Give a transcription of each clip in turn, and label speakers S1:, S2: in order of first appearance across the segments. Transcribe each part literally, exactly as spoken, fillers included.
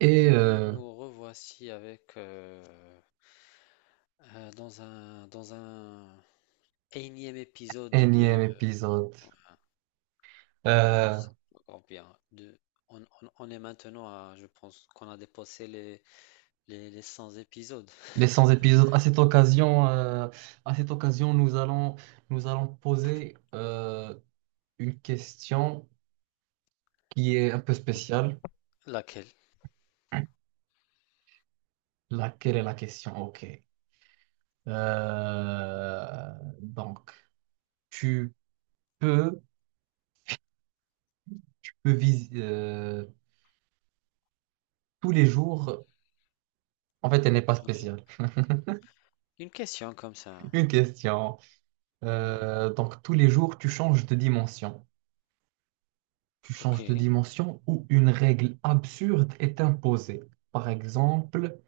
S1: Et
S2: Et
S1: euh,
S2: nous revoici avec euh, euh, dans un dans un énième épisode
S1: énième
S2: de
S1: épisode.
S2: de, de- je
S1: Euh,
S2: sais pas encore bien de. On, on- on est maintenant à, je pense qu'on a dépassé les les, les cent épisodes.
S1: les cent épisodes. À cette occasion, euh, à cette occasion, nous allons, nous allons poser euh, une question qui est un peu spéciale.
S2: Laquelle?
S1: Laquelle est la question? Ok. Euh, donc, tu peux, tu peux vis- euh, tous les jours. En fait, elle n'est pas
S2: Oui.
S1: spéciale.
S2: Une question comme ça.
S1: Une question.
S2: Ouais.
S1: Euh, donc, tous les jours, tu changes de dimension. Tu
S2: Ok,
S1: changes de dimension ou une règle absurde est imposée. Par exemple,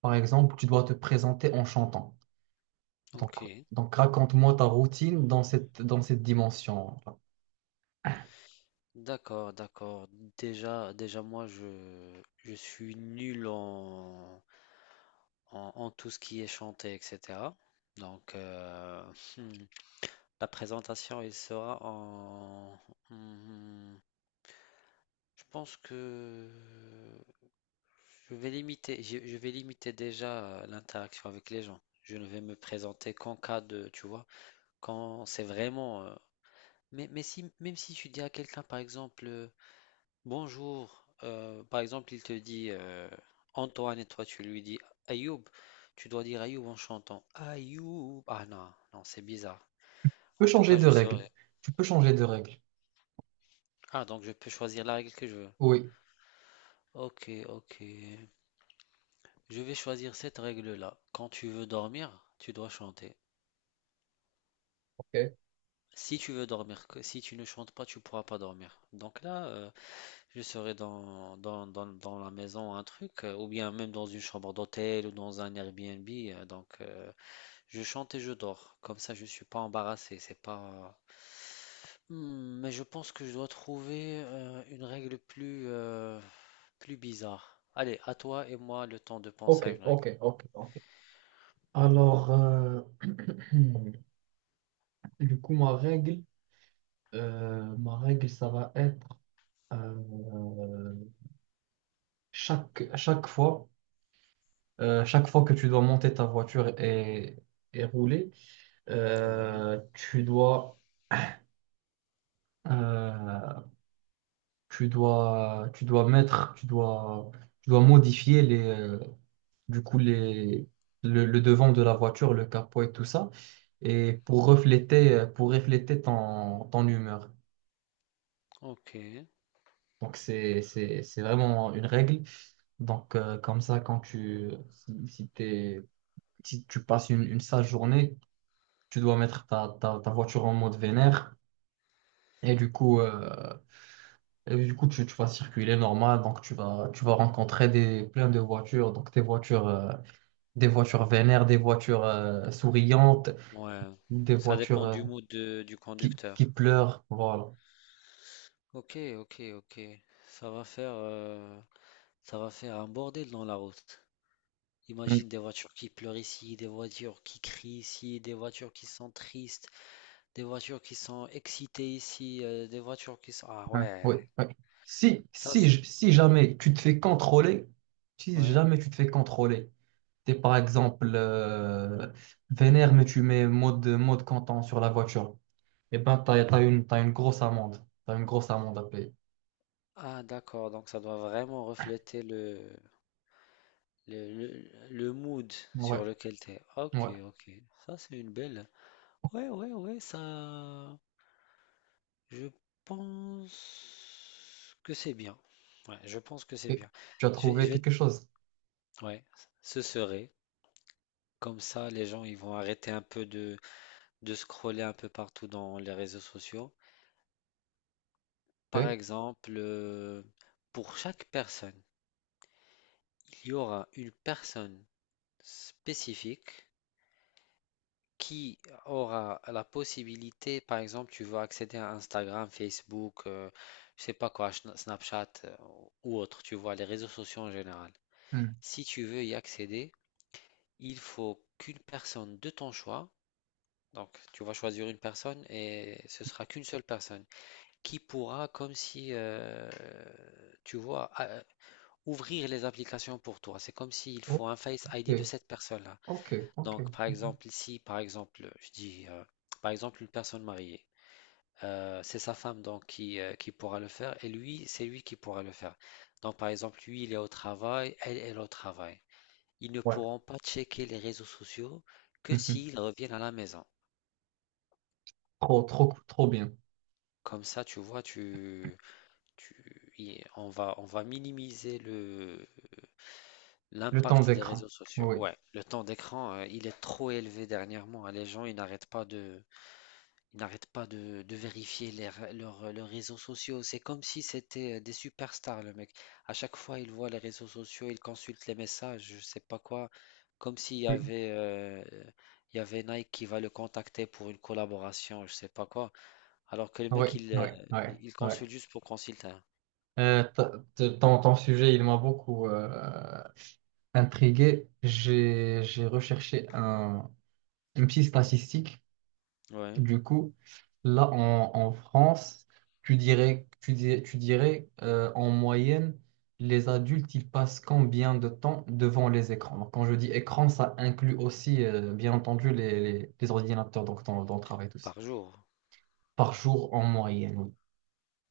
S1: par exemple, tu dois te présenter en chantant. Donc,
S2: ok,
S1: donc raconte-moi ta routine dans cette, dans cette dimension. Tu
S2: d'accord, d'accord. Déjà, déjà moi je je suis nul en en, en tout ce qui est chanté, et cetera. Donc, euh, la présentation, il sera en... hmm, je pense que je vais limiter, je, je vais limiter déjà, euh, l'interaction avec les gens. Je ne vais me présenter qu'en cas de, tu vois, quand c'est vraiment. euh, Mais, mais si, même si tu dis à quelqu'un, par exemple, euh, bonjour, euh, par exemple, il te dit, euh, Antoine et toi, tu lui dis Ayoub, tu dois dire Ayoub en chantant Ayoub. Ah non, non, c'est bizarre.
S1: peux
S2: En tout
S1: changer
S2: cas,
S1: de
S2: je
S1: règle.
S2: serai.
S1: Tu peux changer de règle.
S2: Ah, donc je peux choisir la règle que je veux.
S1: Oui.
S2: Ok, ok. Je vais choisir cette règle-là. Quand tu veux dormir, tu dois chanter.
S1: Ok,
S2: Si tu veux dormir, que- si tu ne chantes pas, tu pourras pas dormir. Donc là, euh, je serai dans, dans, dans, dans la maison, un truc, euh, ou bien même dans une chambre d'hôtel ou dans un Airbnb. Euh, donc, euh, je chante et je dors. Comme ça, je suis pas embarrassé. C'est pas. Hmm, mais je pense que je dois trouver, euh, une règle plus, euh, plus bizarre. Allez, à toi et moi le temps de
S1: ok,
S2: penser à une
S1: ok,
S2: règle.
S1: ok, ok. Alors, euh, du coup, ma règle, euh, ma règle, ça va être euh, chaque, chaque fois. Euh, chaque fois que tu dois monter ta voiture et, et rouler,
S2: Ouais.
S1: euh, tu dois, euh, tu dois, tu dois mettre, tu dois, tu dois modifier les, euh, du coup les, le le devant de la voiture, le capot et tout ça, et pour refléter, euh, pour refléter ton, ton humeur.
S2: Ok,
S1: Donc c'est, c'est, c'est vraiment une règle. Donc euh, comme ça, quand tu, si, si t'es- si tu passes une, une sale journée, tu dois mettre ta, ta, ta voiture en mode vénère et du coup, euh, et du coup tu, tu vas circuler normal, donc tu vas, tu vas rencontrer des, plein de voitures, donc des voitures, euh, des voitures vénères, des voitures euh, souriantes,
S2: ouais,
S1: des
S2: ça
S1: voitures
S2: dépend
S1: euh,
S2: du mood de- du
S1: qui, qui
S2: conducteur.
S1: pleurent, voilà.
S2: Ok, ok, ok, ça va faire, euh, ça va faire un bordel dans la route.
S1: Mm.
S2: Imagine des voitures qui pleurent ici, des voitures qui crient ici, des voitures qui sont tristes, des voitures qui sont excitées ici, euh, des voitures qui sont... Ah
S1: Ouais,
S2: ouais,
S1: Oui, oui. Si,
S2: ça
S1: si,
S2: c'est...
S1: j- si
S2: Ouais.
S1: jamais tu te fais contrôler, si
S2: Ouais.
S1: jamais tu te fais contrôler, t'es par exemple euh, vénère, mais tu mets mode, mode content sur la voiture. Eh ben, t'as, t'as une, t'as une grosse amende. T'as une grosse amende à payer.
S2: Ah d'accord, donc ça doit vraiment refléter le, le, le, le mood
S1: Ouais,
S2: sur lequel t'es.
S1: ouais.
S2: Ok, ok, ça c'est une belle... Ouais, ouais, ouais, ça... Je pense que c'est bien. Ouais, je pense que c'est
S1: Et
S2: bien.
S1: tu as
S2: Je vais,
S1: trouvé
S2: je vais-
S1: quelque chose.
S2: ouais, ce serait. Comme ça, les gens ils vont arrêter un peu de, de scroller un peu partout dans les réseaux sociaux. Par
S1: Ok,
S2: exemple, euh, pour chaque personne, il y aura une personne spécifique qui aura la possibilité, par exemple, tu veux accéder à Instagram, Facebook, euh, je sais pas quoi, Schna- Snapchat, euh, ou autre, tu vois, les réseaux sociaux en général.
S1: Hmm.
S2: Si tu veux y accéder, il faut qu'une personne de ton choix, donc tu vas choisir une personne et ce sera qu'une seule personne qui pourra, comme si, euh, tu vois, a- ouvrir les applications pour toi. C'est comme s'il faut un Face I D de cette personne-là.
S1: ok, ok, ok.
S2: Donc, par
S1: Ok.
S2: exemple, si, par exemple, je dis, euh, par exemple, une personne mariée. Euh, c'est sa femme donc qui, euh, qui pourra le faire, et lui, c'est lui qui pourra le faire. Donc par exemple, lui, il est au travail, elle, elle, est au travail. Ils ne
S1: Ouais.
S2: pourront pas checker les réseaux sociaux que
S1: Mhm.
S2: s'ils reviennent à la maison.
S1: Trop, trop, trop bien.
S2: Comme ça, tu vois, tu, tu, y- on va, on va minimiser le,
S1: Le temps
S2: l'impact des réseaux
S1: d'écran.
S2: sociaux.
S1: Oui.
S2: Ouais, le temps d'écran, euh, il est trop élevé dernièrement, hein. Les gens, ils n'arrêtent pas de. Ils n'arrêtent pas de, de vérifier les r- leurs leurs réseaux sociaux. C'est comme si c'était, euh, des superstars, le mec. À chaque fois, il voit les réseaux sociaux, il consulte les messages, je sais pas quoi. Comme s'il y
S1: Oui,
S2: avait, euh, il y avait Nike qui va le contacter pour une collaboration, je sais pas quoi. Alors que le
S1: oui,
S2: mec, il, euh,
S1: oui.
S2: il
S1: Oui.
S2: consulte juste pour consulter.
S1: Euh, ta- te- ton, ton sujet, il m'a beaucoup euh, intrigué. J'ai, j'ai recherché un, une petite statistique.
S2: Ouais.
S1: Du coup, là en, en France, tu dirais, tu dirais, tu dirais euh, en moyenne, les adultes, ils passent combien de temps devant les écrans? Donc, quand je dis écran, ça inclut aussi, euh, bien entendu, les, les, les ordinateurs donc dans, dans le travail, tous.
S2: Par jour.
S1: Par jour en moyenne, oui.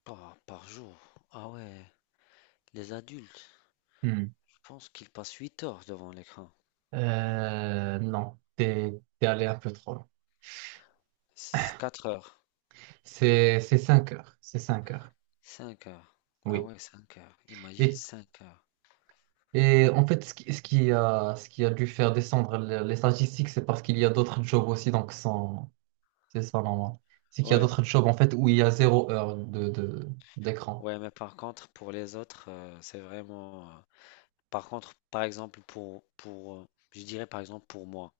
S2: Par, par jour. Ah ouais. Les adultes,
S1: Hmm.
S2: je pense qu'ils passent huit heures devant l'écran.
S1: Euh, non, t'es, t'es allé un peu trop loin.
S2: Quatre heures.
S1: C'est, c'est cinq heures. C'est cinq heures.
S2: Cinq heures. Ah
S1: Oui.
S2: ouais, cinq heures. Imagine
S1: Et
S2: cinq heures.
S1: Et en fait, ce qui, ce qui a, ce qui a dû faire descendre le- les statistiques, c'est parce qu'il y a d'autres jobs aussi, donc sans- c'est ça normal. C'est qu'il y a
S2: Ouais,
S1: d'autres jobs en fait où il y a zéro heure de, de- d'écran.
S2: ouais, mais par contre, pour les autres, euh, c'est vraiment. euh, Par contre, par exemple, pour, pour, euh, je dirais par exemple pour moi,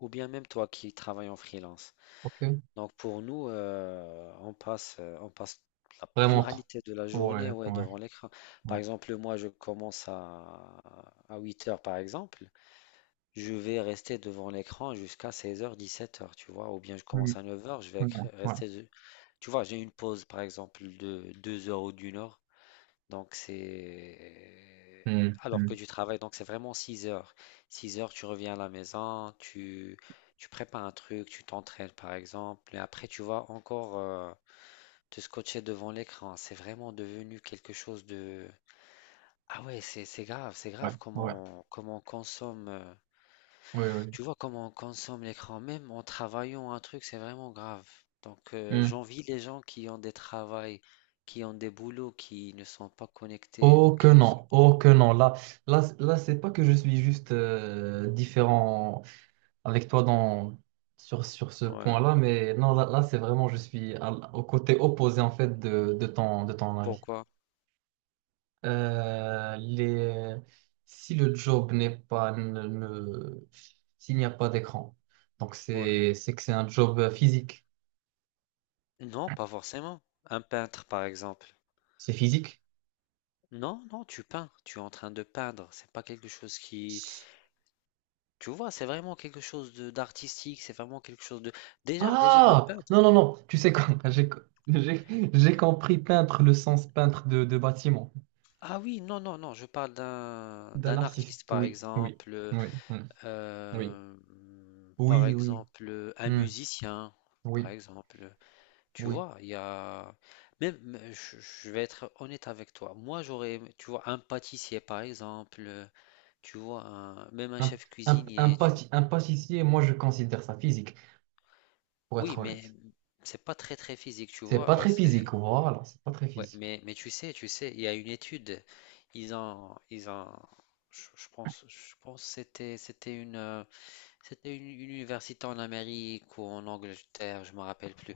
S2: ou bien même toi qui travailles en freelance.
S1: Ok.
S2: Donc pour nous, euh, on passe, euh, on passe la
S1: Vraiment trop.
S2: pluralité de la journée,
S1: Ouais,
S2: ouais,
S1: ouais,
S2: devant l'écran. Par
S1: ouais.
S2: exemple, moi, je commence à, à huit heures, par exemple. Je vais rester devant l'écran jusqu'à seize heures, dix-sept heures, tu vois, ou bien je
S1: Hmm,
S2: commence à neuf heures, je vais
S1: hmm,
S2: cr-
S1: ouais.
S2: rester. de- Tu vois, j'ai une pause, par exemple, de deux heures ou d'une heure, donc c'est.
S1: Hmm,
S2: Alors que
S1: hmm,
S2: tu travailles, donc c'est vraiment six heures. Six heures, tu reviens à la maison, tu, tu prépares un truc, tu t'entraînes, par exemple, et après, tu vas encore, euh, te scotcher devant l'écran. C'est vraiment devenu quelque chose de. Ah ouais, c'est c'est grave, c'est
S1: ouais,
S2: grave,
S1: ouais,
S2: comment, comment on consomme. Euh,
S1: ouais, ouais.
S2: tu vois comment on consomme l'écran, même en travaillant un truc, c'est vraiment grave. Donc, euh,
S1: Hmm.
S2: j'envie les gens qui ont des travails, qui ont des boulots, qui ne sont pas connectés.
S1: Oh que
S2: Donc, ils ne
S1: non, oh que non. Là, là, là, c'est pas que je suis juste euh, différent avec toi dans, sur, sur ce
S2: sont- Ouais.
S1: point-là, mais non, là, là, c'est vraiment, je suis à l- au côté opposé en fait de, de ton, de ton avis.
S2: Pourquoi?
S1: Euh, les, si le job n'est pas, ne, ne- s'il n'y a pas d'écran, donc
S2: Ouais.
S1: c'est, c'est que c'est un job euh, physique.
S2: Non, pas forcément. Un peintre, par exemple.
S1: C'est physique?
S2: Non, non, tu peins, tu es en train de peindre. C'est pas quelque chose qui, tu vois, c'est vraiment quelque chose de d'artistique. C'est vraiment quelque chose de. Déjà, déjà un
S1: Ah! Non,
S2: peintre.
S1: non, non, tu sais quoi, j'ai, j'ai, j'ai compris peintre, le sens peintre de, de bâtiment,
S2: Ah oui, non, non, non. Je parle d'un
S1: d'un
S2: d'un
S1: artiste,
S2: artiste, par
S1: oui, oui,
S2: exemple. euh,
S1: oui, mm, oui,
S2: Euh, Par
S1: oui, oui,
S2: exemple, un
S1: mm,
S2: musicien, par
S1: oui,
S2: exemple, tu
S1: oui.
S2: vois, il y a même, je, je vais être honnête avec toi. Moi, j'aurais, aimé- tu vois, un pâtissier, par exemple, tu vois, un- même un
S1: Un,
S2: chef
S1: un, un
S2: cuisinier, tu.
S1: pâti- un pâtissier, moi, je considère ça physique, pour être
S2: Oui, mais
S1: honnête.
S2: c'est pas très très physique, tu
S1: C'est
S2: vois.
S1: pas
S2: euh,
S1: très
S2: C'est
S1: physique, voilà, c'est pas très
S2: ouais,
S1: physique.
S2: mais mais tu sais, tu sais, il y a une étude. Ils ont, ils ont, je, je pense, je pense que c'était c'était une. euh, C'était une une université en Amérique ou en Angleterre, je me rappelle plus.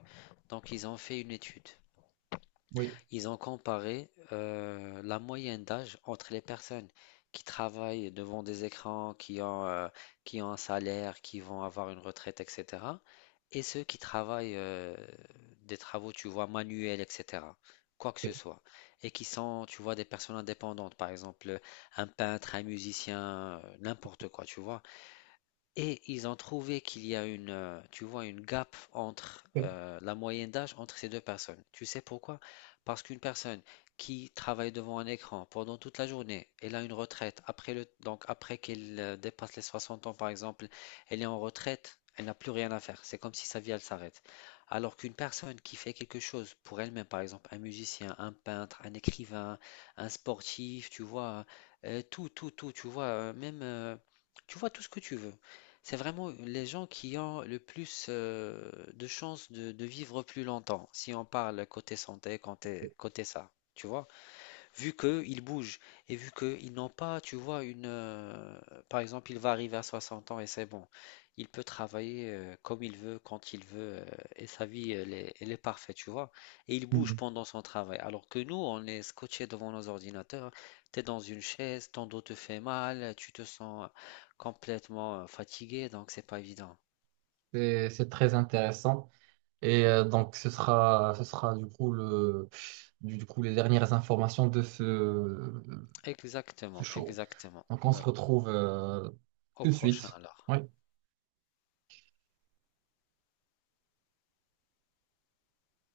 S2: Donc ils ont fait une étude.
S1: Oui,
S2: Ils ont comparé, euh, la moyenne d'âge entre les personnes qui travaillent devant des écrans, qui ont, euh, qui ont un salaire, qui vont avoir une retraite, et cetera Et ceux qui travaillent, euh, des travaux, tu vois, manuels, et cetera. Quoi que ce soit. Et qui sont, tu vois, des personnes indépendantes, par exemple un peintre, un musicien, euh, n'importe quoi, tu vois. Et ils ont trouvé qu'il y a une, euh, tu vois, une gap entre, euh, la moyenne d'âge entre ces deux personnes. Tu sais pourquoi? Parce qu'une personne qui travaille devant un écran pendant toute la journée, elle a une retraite. Après le, donc, après qu'elle, euh, dépasse les soixante ans, par exemple, elle est en retraite, elle n'a plus rien à faire. C'est comme si sa vie, elle s'arrête. Alors qu'une personne qui fait quelque chose pour elle-même, par exemple, un musicien, un peintre, un écrivain, un sportif, tu vois, euh, tout, tout, tout, tu vois, euh, même, euh, tu vois tout ce que tu veux. C'est vraiment les gens qui ont le plus euh, de chances de, de vivre plus longtemps, si on parle côté santé, côté, côté ça, tu vois? Vu qu'ils bougent et vu qu'ils n'ont pas, tu vois, une... euh, Par exemple, il va arriver à soixante ans et c'est bon. Il peut travailler, euh, comme il veut, quand il veut, euh, et sa vie, elle est, elle est parfaite, tu vois. Et il bouge
S1: Mhm.
S2: pendant son travail. Alors que nous, on est scotché devant nos ordinateurs, t'es dans une chaise, ton dos te fait mal, tu te sens complètement, euh, fatigué, donc c'est pas évident.
S1: C'est c'est très intéressant. Et euh, donc, ce sera, ce sera du coup, le, du coup les dernières informations de ce, ce
S2: Exactement,
S1: show.
S2: exactement.
S1: Donc, on se
S2: Oui.
S1: retrouve euh,
S2: Au
S1: tout de
S2: prochain
S1: suite.
S2: alors.
S1: Oui.